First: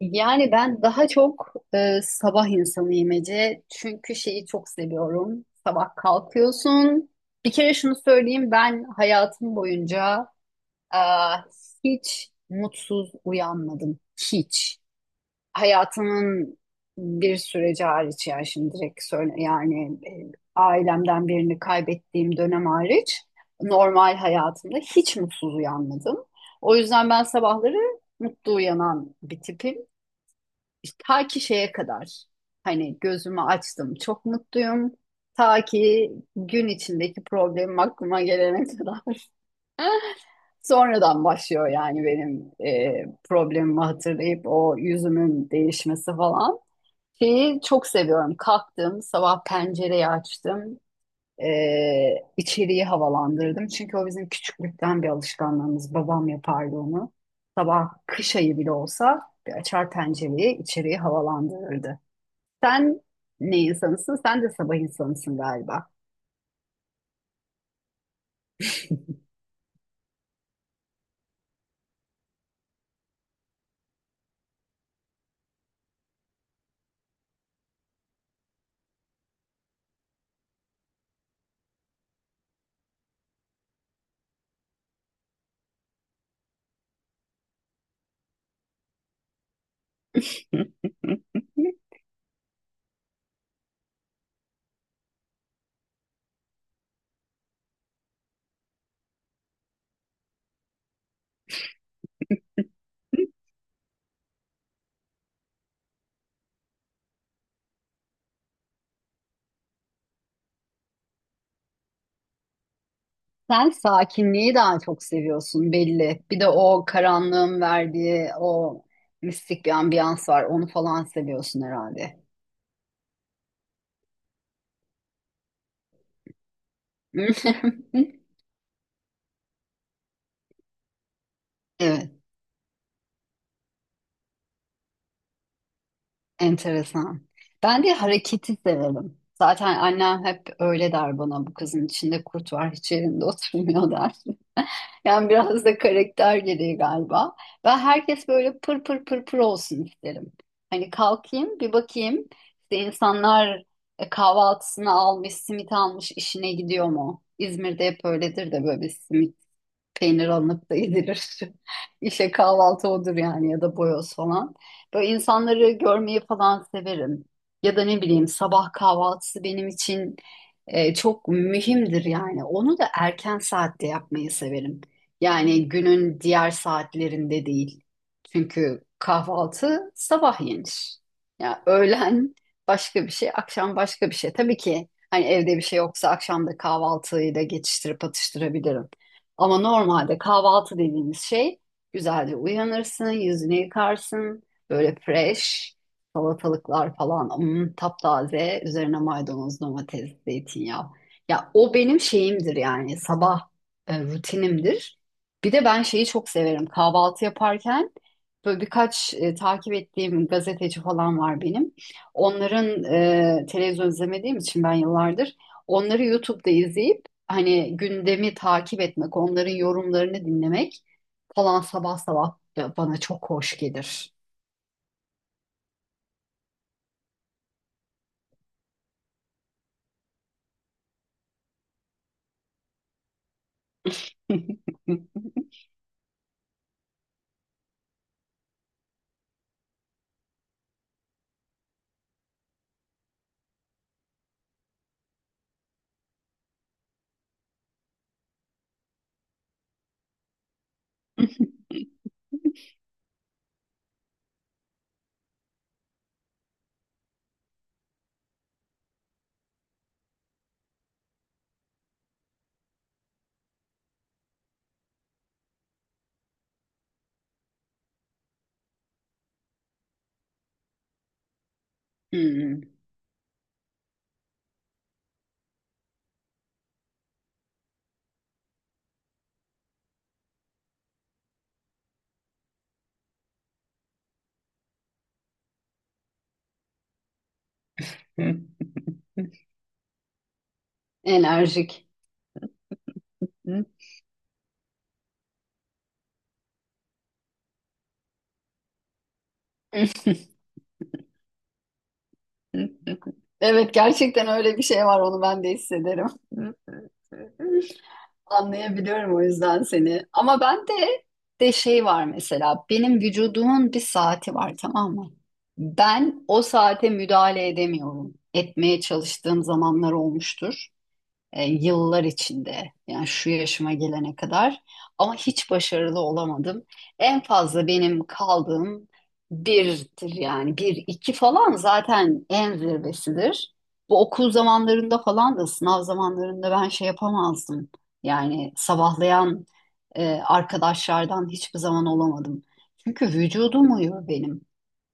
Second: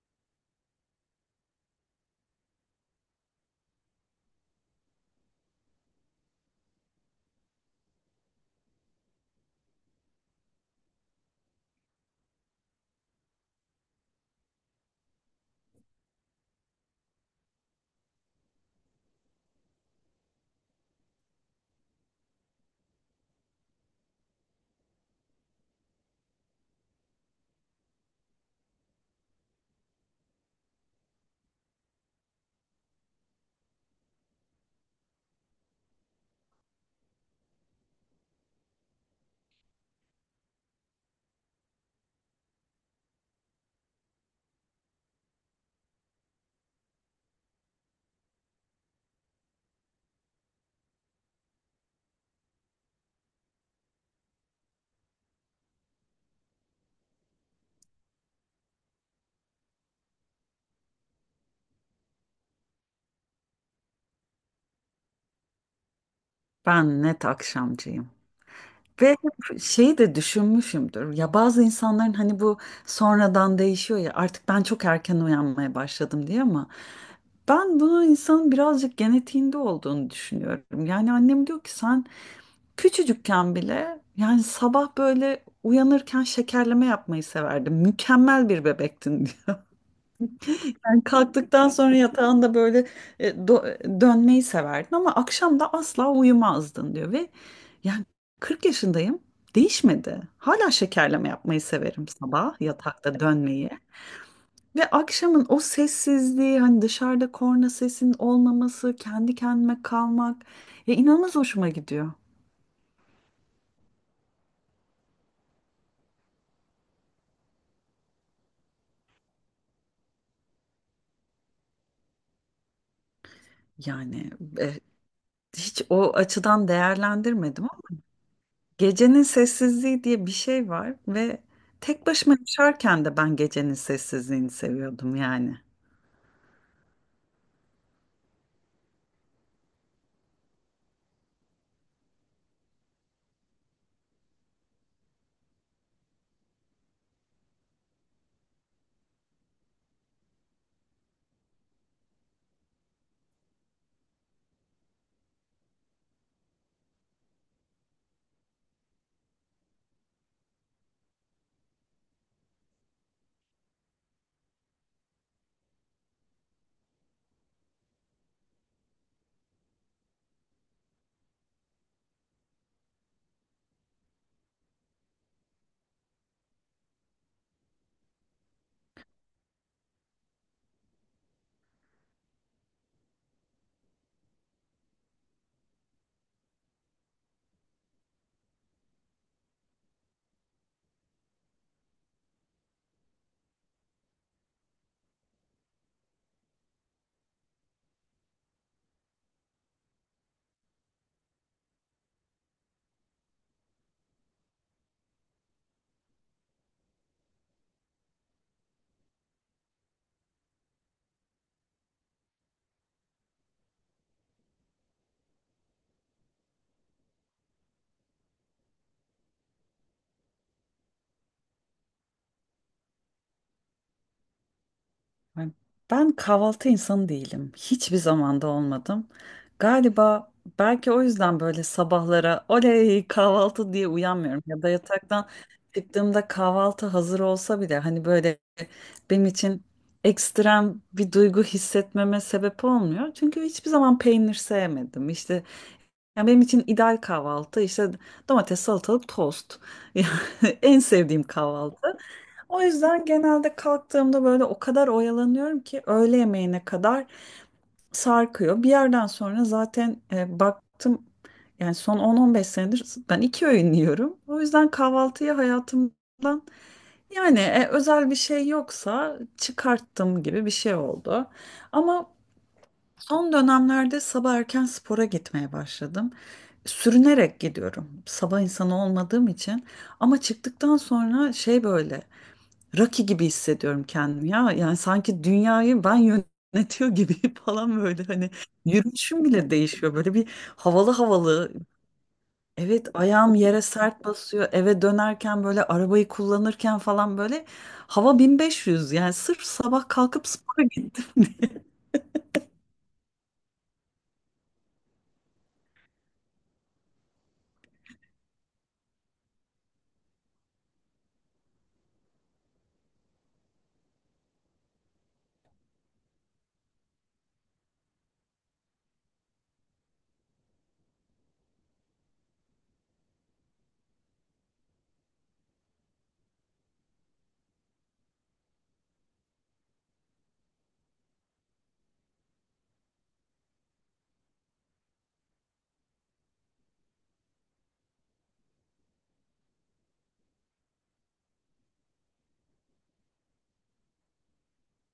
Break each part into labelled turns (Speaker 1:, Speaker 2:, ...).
Speaker 1: Yani ben daha çok sabah insanıyım Ece. Çünkü şeyi çok seviyorum. Sabah kalkıyorsun. Bir kere şunu söyleyeyim ben hayatım boyunca e, hiç mutsuz uyanmadım. Hiç. Hayatımın bir süreci hariç, yani şimdi direkt söyle, yani ailemden birini kaybettiğim dönem hariç normal hayatımda hiç mutsuz uyanmadım. O yüzden ben sabahları mutlu uyanan bir tipim. İşte ta ki şeye kadar, hani gözümü açtım çok mutluyum. Ta ki gün içindeki problemim aklıma gelene kadar. Sonradan başlıyor yani benim problemimi hatırlayıp o yüzümün değişmesi falan. Şeyi çok seviyorum. Kalktım, sabah pencereyi açtım. E, içeriği havalandırdım. Çünkü o bizim küçüklükten bir alışkanlığımız. Babam yapardı onu. Sabah kış ayı bile olsa bir açar pencereyi, içeriği havalandırırdı. Sen ne insanısın? Sen de sabah insanısın galiba.
Speaker 2: Ben net akşamcıyım. Ve hep şeyi de düşünmüşümdür. Ya bazı insanların hani bu sonradan değişiyor ya artık ben çok erken uyanmaya başladım diye ama ben bunu insanın birazcık genetiğinde olduğunu düşünüyorum. Yani annem diyor ki sen küçücükken bile yani sabah böyle uyanırken şekerleme yapmayı severdin. Mükemmel bir bebektin yani kalktıktan sonra yatağında böyle dönmeyi severdin ama akşam da asla uyumazdın diyor ve yani 40 yaşındayım değişmedi. Hala şekerleme yapmayı severim sabah yatakta dönmeyi. Ve akşamın o sessizliği hani dışarıda korna sesinin olmaması, kendi kendime kalmak ya inanılmaz hoşuma gidiyor.
Speaker 1: Sen sakinliği daha çok seviyorsun belli. Bir de o karanlığın verdiği o mistik bir ambiyans var. Onu falan seviyorsun herhalde.
Speaker 2: Yani e, Hiç o açıdan değerlendirmedim. Gecenin sessizliği diye bir şey var ve tek
Speaker 1: Evet.
Speaker 2: başıma yaşarken de ben gecenin sessizliğini seviyordum yani.
Speaker 1: Enteresan. Ben de hareketi severim. Zaten annem hep öyle der bana, bu kızın içinde kurt var, hiç yerinde oturmuyor der. Yani biraz da karakter gereği galiba. Ben herkes böyle pır pır pır pır olsun isterim. Hani kalkayım bir bakayım işte insanlar kahvaltısını almış, simit almış, işine gidiyor mu? İzmir'de hep öyledir de, böyle bir simit peynir alınıp da yedilir. İşte kahvaltı odur yani, ya da boyoz falan. Böyle insanları görmeyi falan severim. Ya da ne bileyim, sabah kahvaltısı benim için çok mühimdir yani. Onu da erken saatte yapmayı severim. Yani günün diğer saatlerinde değil. Çünkü kahvaltı sabah yenir. Ya öğlen başka bir şey, akşam başka bir şey. Tabii ki hani evde bir şey yoksa akşam da kahvaltıyla geçiştirip atıştırabilirim. Ama normalde kahvaltı dediğimiz şey, güzelce uyanırsın, yüzünü yıkarsın, böyle fresh salatalıklar falan, taptaze, üzerine maydanoz, domates, zeytinyağı. Ya o benim şeyimdir yani, sabah rutinimdir. Bir de ben şeyi çok severim kahvaltı yaparken, böyle birkaç takip ettiğim gazeteci falan var benim. Onların televizyon izlemediğim için ben yıllardır onları YouTube'da izleyip hani gündemi takip etmek, onların yorumlarını dinlemek falan sabah sabah bana çok hoş gelir.
Speaker 2: Yani ben kahvaltı insanı değilim. Hiçbir zamanda olmadım. Galiba belki o yüzden böyle sabahlara oley kahvaltı diye uyanmıyorum ya da yataktan çıktığımda kahvaltı hazır olsa bile hani böyle benim için ekstrem bir duygu hissetmeme sebep olmuyor. Çünkü hiçbir zaman peynir sevmedim. İşte yani benim için ideal kahvaltı işte domates, salatalık, tost. Yani en sevdiğim kahvaltı. O yüzden genelde kalktığımda böyle o kadar oyalanıyorum ki öğle yemeğine kadar sarkıyor. Bir yerden sonra zaten baktım yani son 10-15 senedir ben iki öğün yiyorum. O yüzden kahvaltıya hayatımdan yani özel bir şey yoksa çıkarttım gibi bir şey oldu. Ama
Speaker 1: Hmm.
Speaker 2: son dönemlerde sabah erken spora gitmeye başladım. Sürünerek gidiyorum. Sabah insanı olmadığım için. Ama çıktıktan sonra şey böyle Rocky gibi hissediyorum kendimi ya. Yani sanki dünyayı ben yönetiyor gibi falan böyle hani yürüyüşüm bile değişiyor. Böyle bir havalı havalı.
Speaker 1: Enerjik.
Speaker 2: Evet, ayağım yere sert basıyor. Eve dönerken böyle arabayı kullanırken falan böyle hava 1500. Yani sırf sabah kalkıp spora gittim.
Speaker 1: Evet, gerçekten öyle bir şey var, onu ben de hissederim. Anlayabiliyorum, o yüzden seni. Ama ben de şey var mesela. Benim vücudumun bir saati var, tamam mı? Ben o saate müdahale edemiyorum. Etmeye çalıştığım zamanlar olmuştur yıllar içinde, yani şu yaşıma gelene kadar, ama hiç başarılı olamadım. En fazla benim kaldığım birdir yani, bir iki falan zaten en zirvesidir. Bu okul zamanlarında falan da, sınav zamanlarında ben şey yapamazdım. Yani sabahlayan arkadaşlardan hiçbir zaman olamadım. Çünkü vücudum uyuyor benim.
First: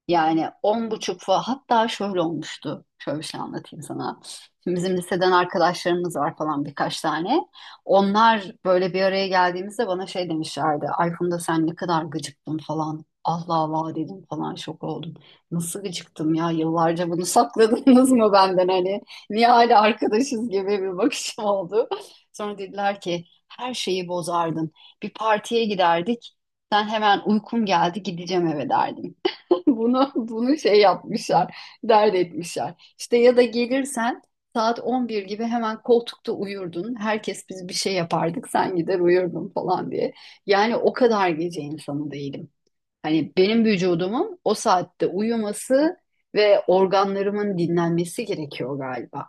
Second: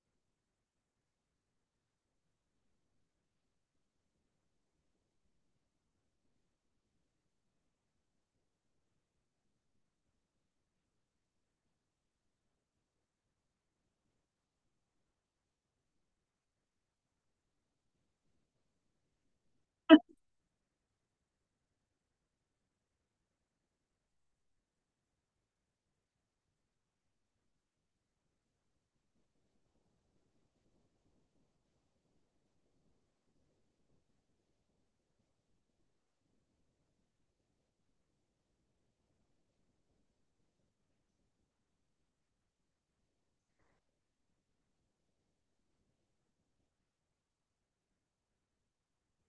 Speaker 1: Yani on buçuk falan, hatta şöyle olmuştu. Şöyle bir şey anlatayım sana. Şimdi bizim liseden arkadaşlarımız var falan, birkaç tane. Onlar böyle bir araya geldiğimizde bana şey demişlerdi. Ay Funda, sen ne kadar gıcıktın falan. Allah Allah dedim falan, şok oldum. Nasıl gıcıktım ya, yıllarca bunu sakladınız mı benden hani? Niye hala arkadaşız gibi bir bakışım oldu. Sonra dediler ki her şeyi bozardın. Bir partiye giderdik. Sen hemen uykum geldi, gideceğim eve derdin. Bunu şey yapmışlar, dert etmişler. İşte ya da gelirsen saat 11 gibi hemen koltukta uyurdun. Herkes biz bir şey yapardık, sen gider uyurdun falan diye. Yani o kadar gece insanı değilim. Hani benim vücudumun o saatte uyuması ve organlarımın dinlenmesi gerekiyor galiba.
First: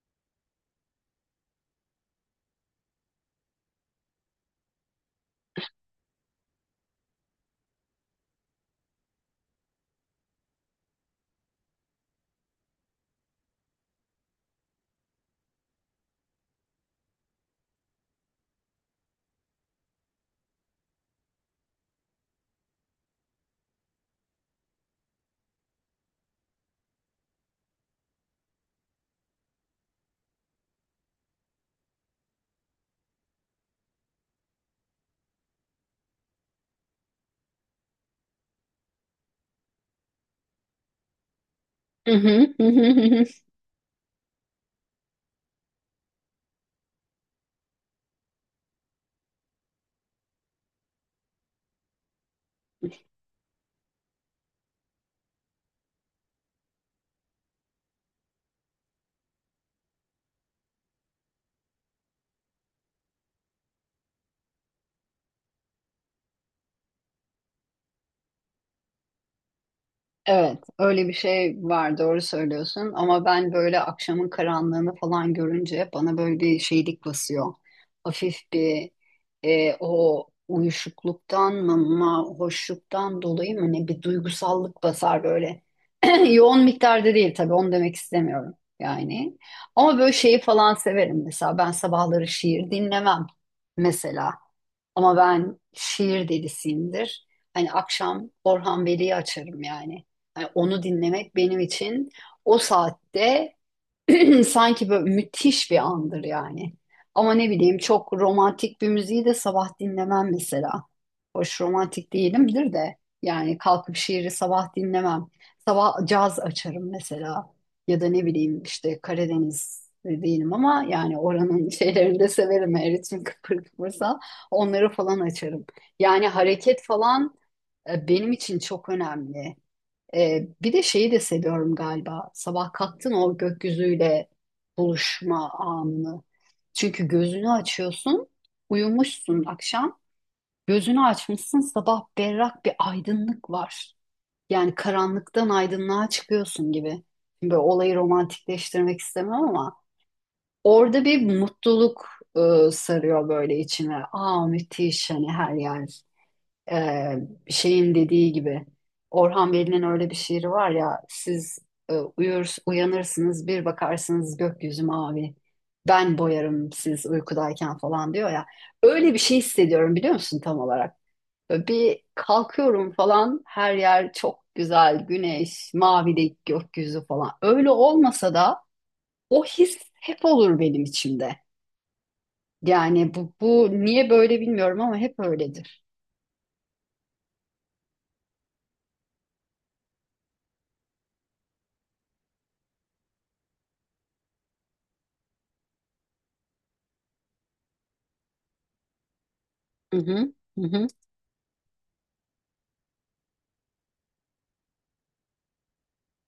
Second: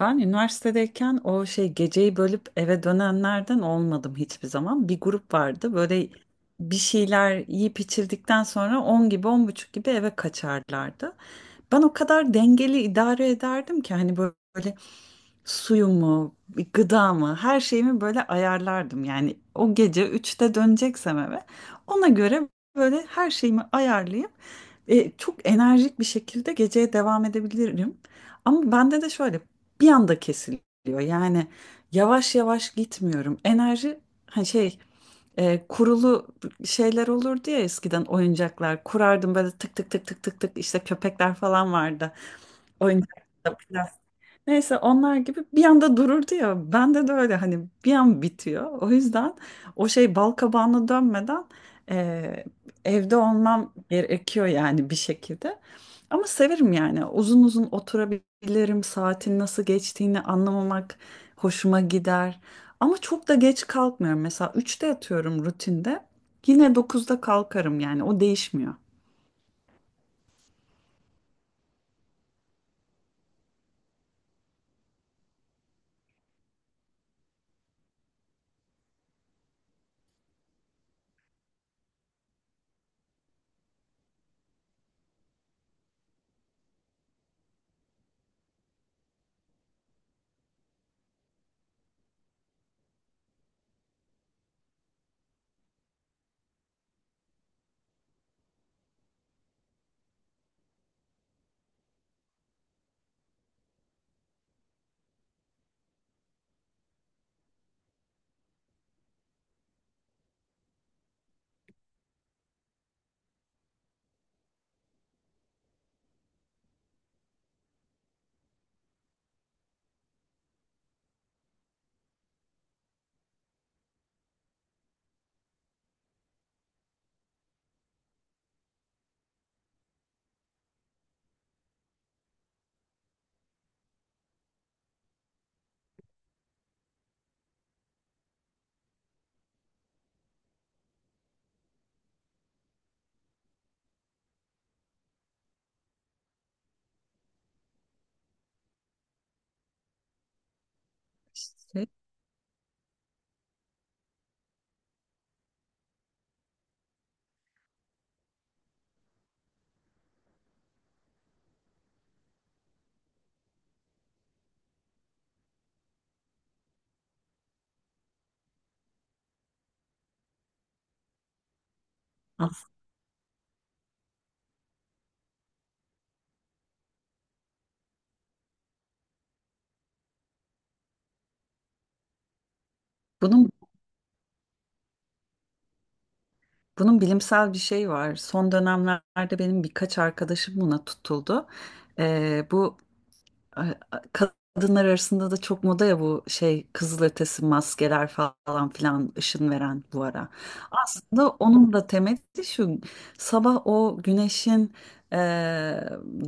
Speaker 2: Ben üniversitedeyken o şey geceyi bölüp eve dönenlerden olmadım hiçbir zaman. Bir grup vardı böyle bir şeyler yiyip içildikten sonra 10 gibi 10:30 gibi eve kaçarlardı. Ben o kadar dengeli idare ederdim ki hani böyle suyumu, bir gıdamı, her şeyimi böyle ayarlardım. Yani o gece 3'te döneceksem eve ona göre böyle her şeyimi ayarlayıp çok enerjik bir şekilde geceye devam edebilirim. Ama bende de şöyle bir anda kesiliyor. Yani yavaş yavaş gitmiyorum. Enerji hani şey kurulu şeyler olurdu ya, eskiden oyuncaklar kurardım böyle tık tık tık tık tık tık, işte köpekler falan vardı oyuncak. Neyse, onlar gibi bir anda dururdu ya. Bende de öyle hani bir an bitiyor. O yüzden o şey bal kabağına dönmeden eee, evde olmam gerekiyor yani bir şekilde. Ama severim yani uzun uzun oturabilirim. Saatin nasıl geçtiğini anlamamak hoşuma gider. Ama çok da geç kalkmıyorum. Mesela 3'te yatıyorum rutinde. Yine 9'da kalkarım yani o değişmiyor.
Speaker 1: Evet, öyle bir şey var, doğru söylüyorsun. Ama ben böyle akşamın karanlığını falan görünce bana böyle bir şeylik basıyor. Hafif bir o uyuşukluktan mı, hoşluktan dolayı mı ne, bir duygusallık basar böyle. Yoğun miktarda değil tabii, onu demek istemiyorum yani. Ama böyle şeyi falan severim mesela. Ben sabahları şiir dinlemem mesela. Ama ben şiir delisiyimdir. Hani akşam Orhan Veli'yi açarım yani. Hani onu dinlemek benim için o saatte. Sanki böyle müthiş bir andır yani. Ama ne bileyim, çok romantik bir müziği de sabah dinlemem mesela. Hoş romantik değilimdir de yani, kalkıp şiiri sabah dinlemem. Sabah caz açarım mesela. Ya da ne bileyim, işte Karadeniz değilim ama yani oranın şeylerini de severim. Her ritim kıpır kıpırsa onları falan açarım. Yani hareket falan benim için çok önemli. Bir de şeyi de seviyorum galiba. Sabah kalktın, o gökyüzüyle buluşma anını. Çünkü gözünü açıyorsun, uyumuşsun akşam. Gözünü açmışsın sabah, berrak bir aydınlık var. Yani karanlıktan aydınlığa çıkıyorsun gibi. Böyle olayı romantikleştirmek istemem ama orada bir
Speaker 2: İşte
Speaker 1: mutluluk sarıyor böyle içine. Aa, müthiş, hani her yer, ee, şeyin dediği gibi, Orhan Veli'nin öyle bir şiiri var ya, siz uyur, uyanırsınız, bir bakarsınız gökyüzü mavi, ben boyarım siz uykudayken falan diyor ya. Öyle bir şey hissediyorum, biliyor musun, tam olarak. Böyle bir kalkıyorum falan, her yer çok güzel, güneş, mavi gökyüzü falan, öyle olmasa da o his hep olur benim içimde. Yani bu,
Speaker 2: bunun
Speaker 1: bu niye böyle bilmiyorum, ama hep öyledir.
Speaker 2: bunun bilimsel bir şey var. Son dönemlerde benim birkaç arkadaşım buna tutuldu. Bu a- kadınlar arasında da çok moda ya bu şey kızılötesi maskeler falan filan ışın veren
Speaker 1: Hı
Speaker 2: bu ara.
Speaker 1: hı, hı hı,
Speaker 2: Aslında onun da temeli şu: sabah o güneşin e,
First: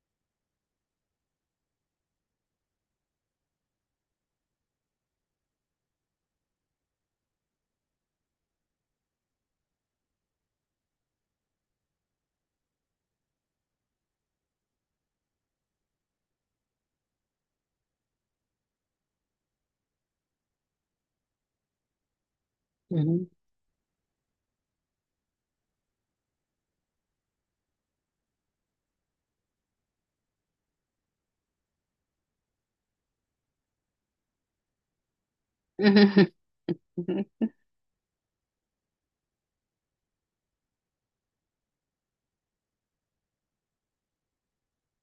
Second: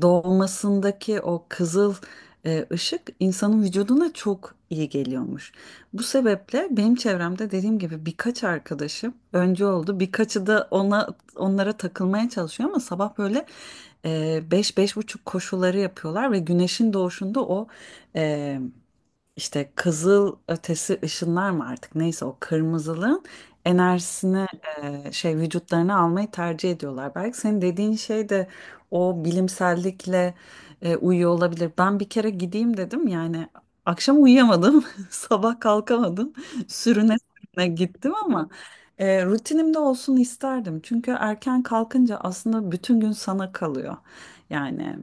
Speaker 2: doğmasındaki o kızıl ışık insanın vücuduna çok iyi geliyormuş. Bu sebeple benim çevremde dediğim gibi birkaç arkadaşım önce oldu. Birkaçı da onlara takılmaya çalışıyor ama sabah böyle 5 buçuk koşuları yapıyorlar ve güneşin doğuşunda o e, işte kızıl ötesi ışınlar mı artık neyse o kırmızılığın
Speaker 1: hı
Speaker 2: enerjisini vücutlarına almayı tercih ediyorlar. Belki senin dediğin şey de o bilimsellikle uyuyor olabilir. Ben bir kere gideyim dedim yani, akşam uyuyamadım, sabah
Speaker 1: hı.
Speaker 2: kalkamadım, sürüne
Speaker 1: Hı.
Speaker 2: sürüne gittim ama. Rutinimde olsun isterdim. Çünkü erken kalkınca aslında bütün gün sana kalıyor. Yani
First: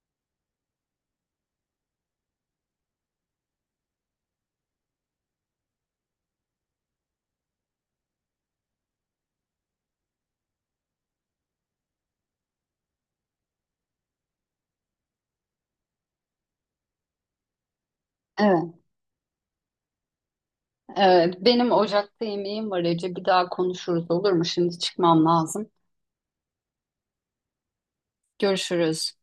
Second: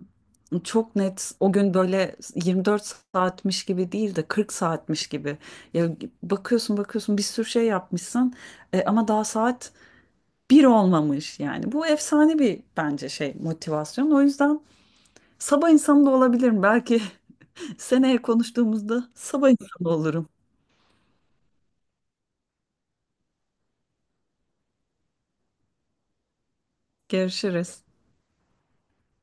Speaker 2: çok net o gün böyle 24 saatmiş gibi değil de 40 saatmiş gibi. Ya bakıyorsun bakıyorsun bir sürü şey yapmışsın ama daha saat bir olmamış yani. Bu efsane bir bence şey motivasyon. O yüzden sabah insanı da olabilirim. Belki seneye
Speaker 1: Evet,
Speaker 2: konuştuğumuzda sabah insanı olurum.
Speaker 1: evet. Benim ocakta yemeğim var Ece. Bir daha konuşuruz olur mu? Şimdi çıkmam lazım.
Speaker 2: Görüşürüz.
Speaker 1: Görüşürüz.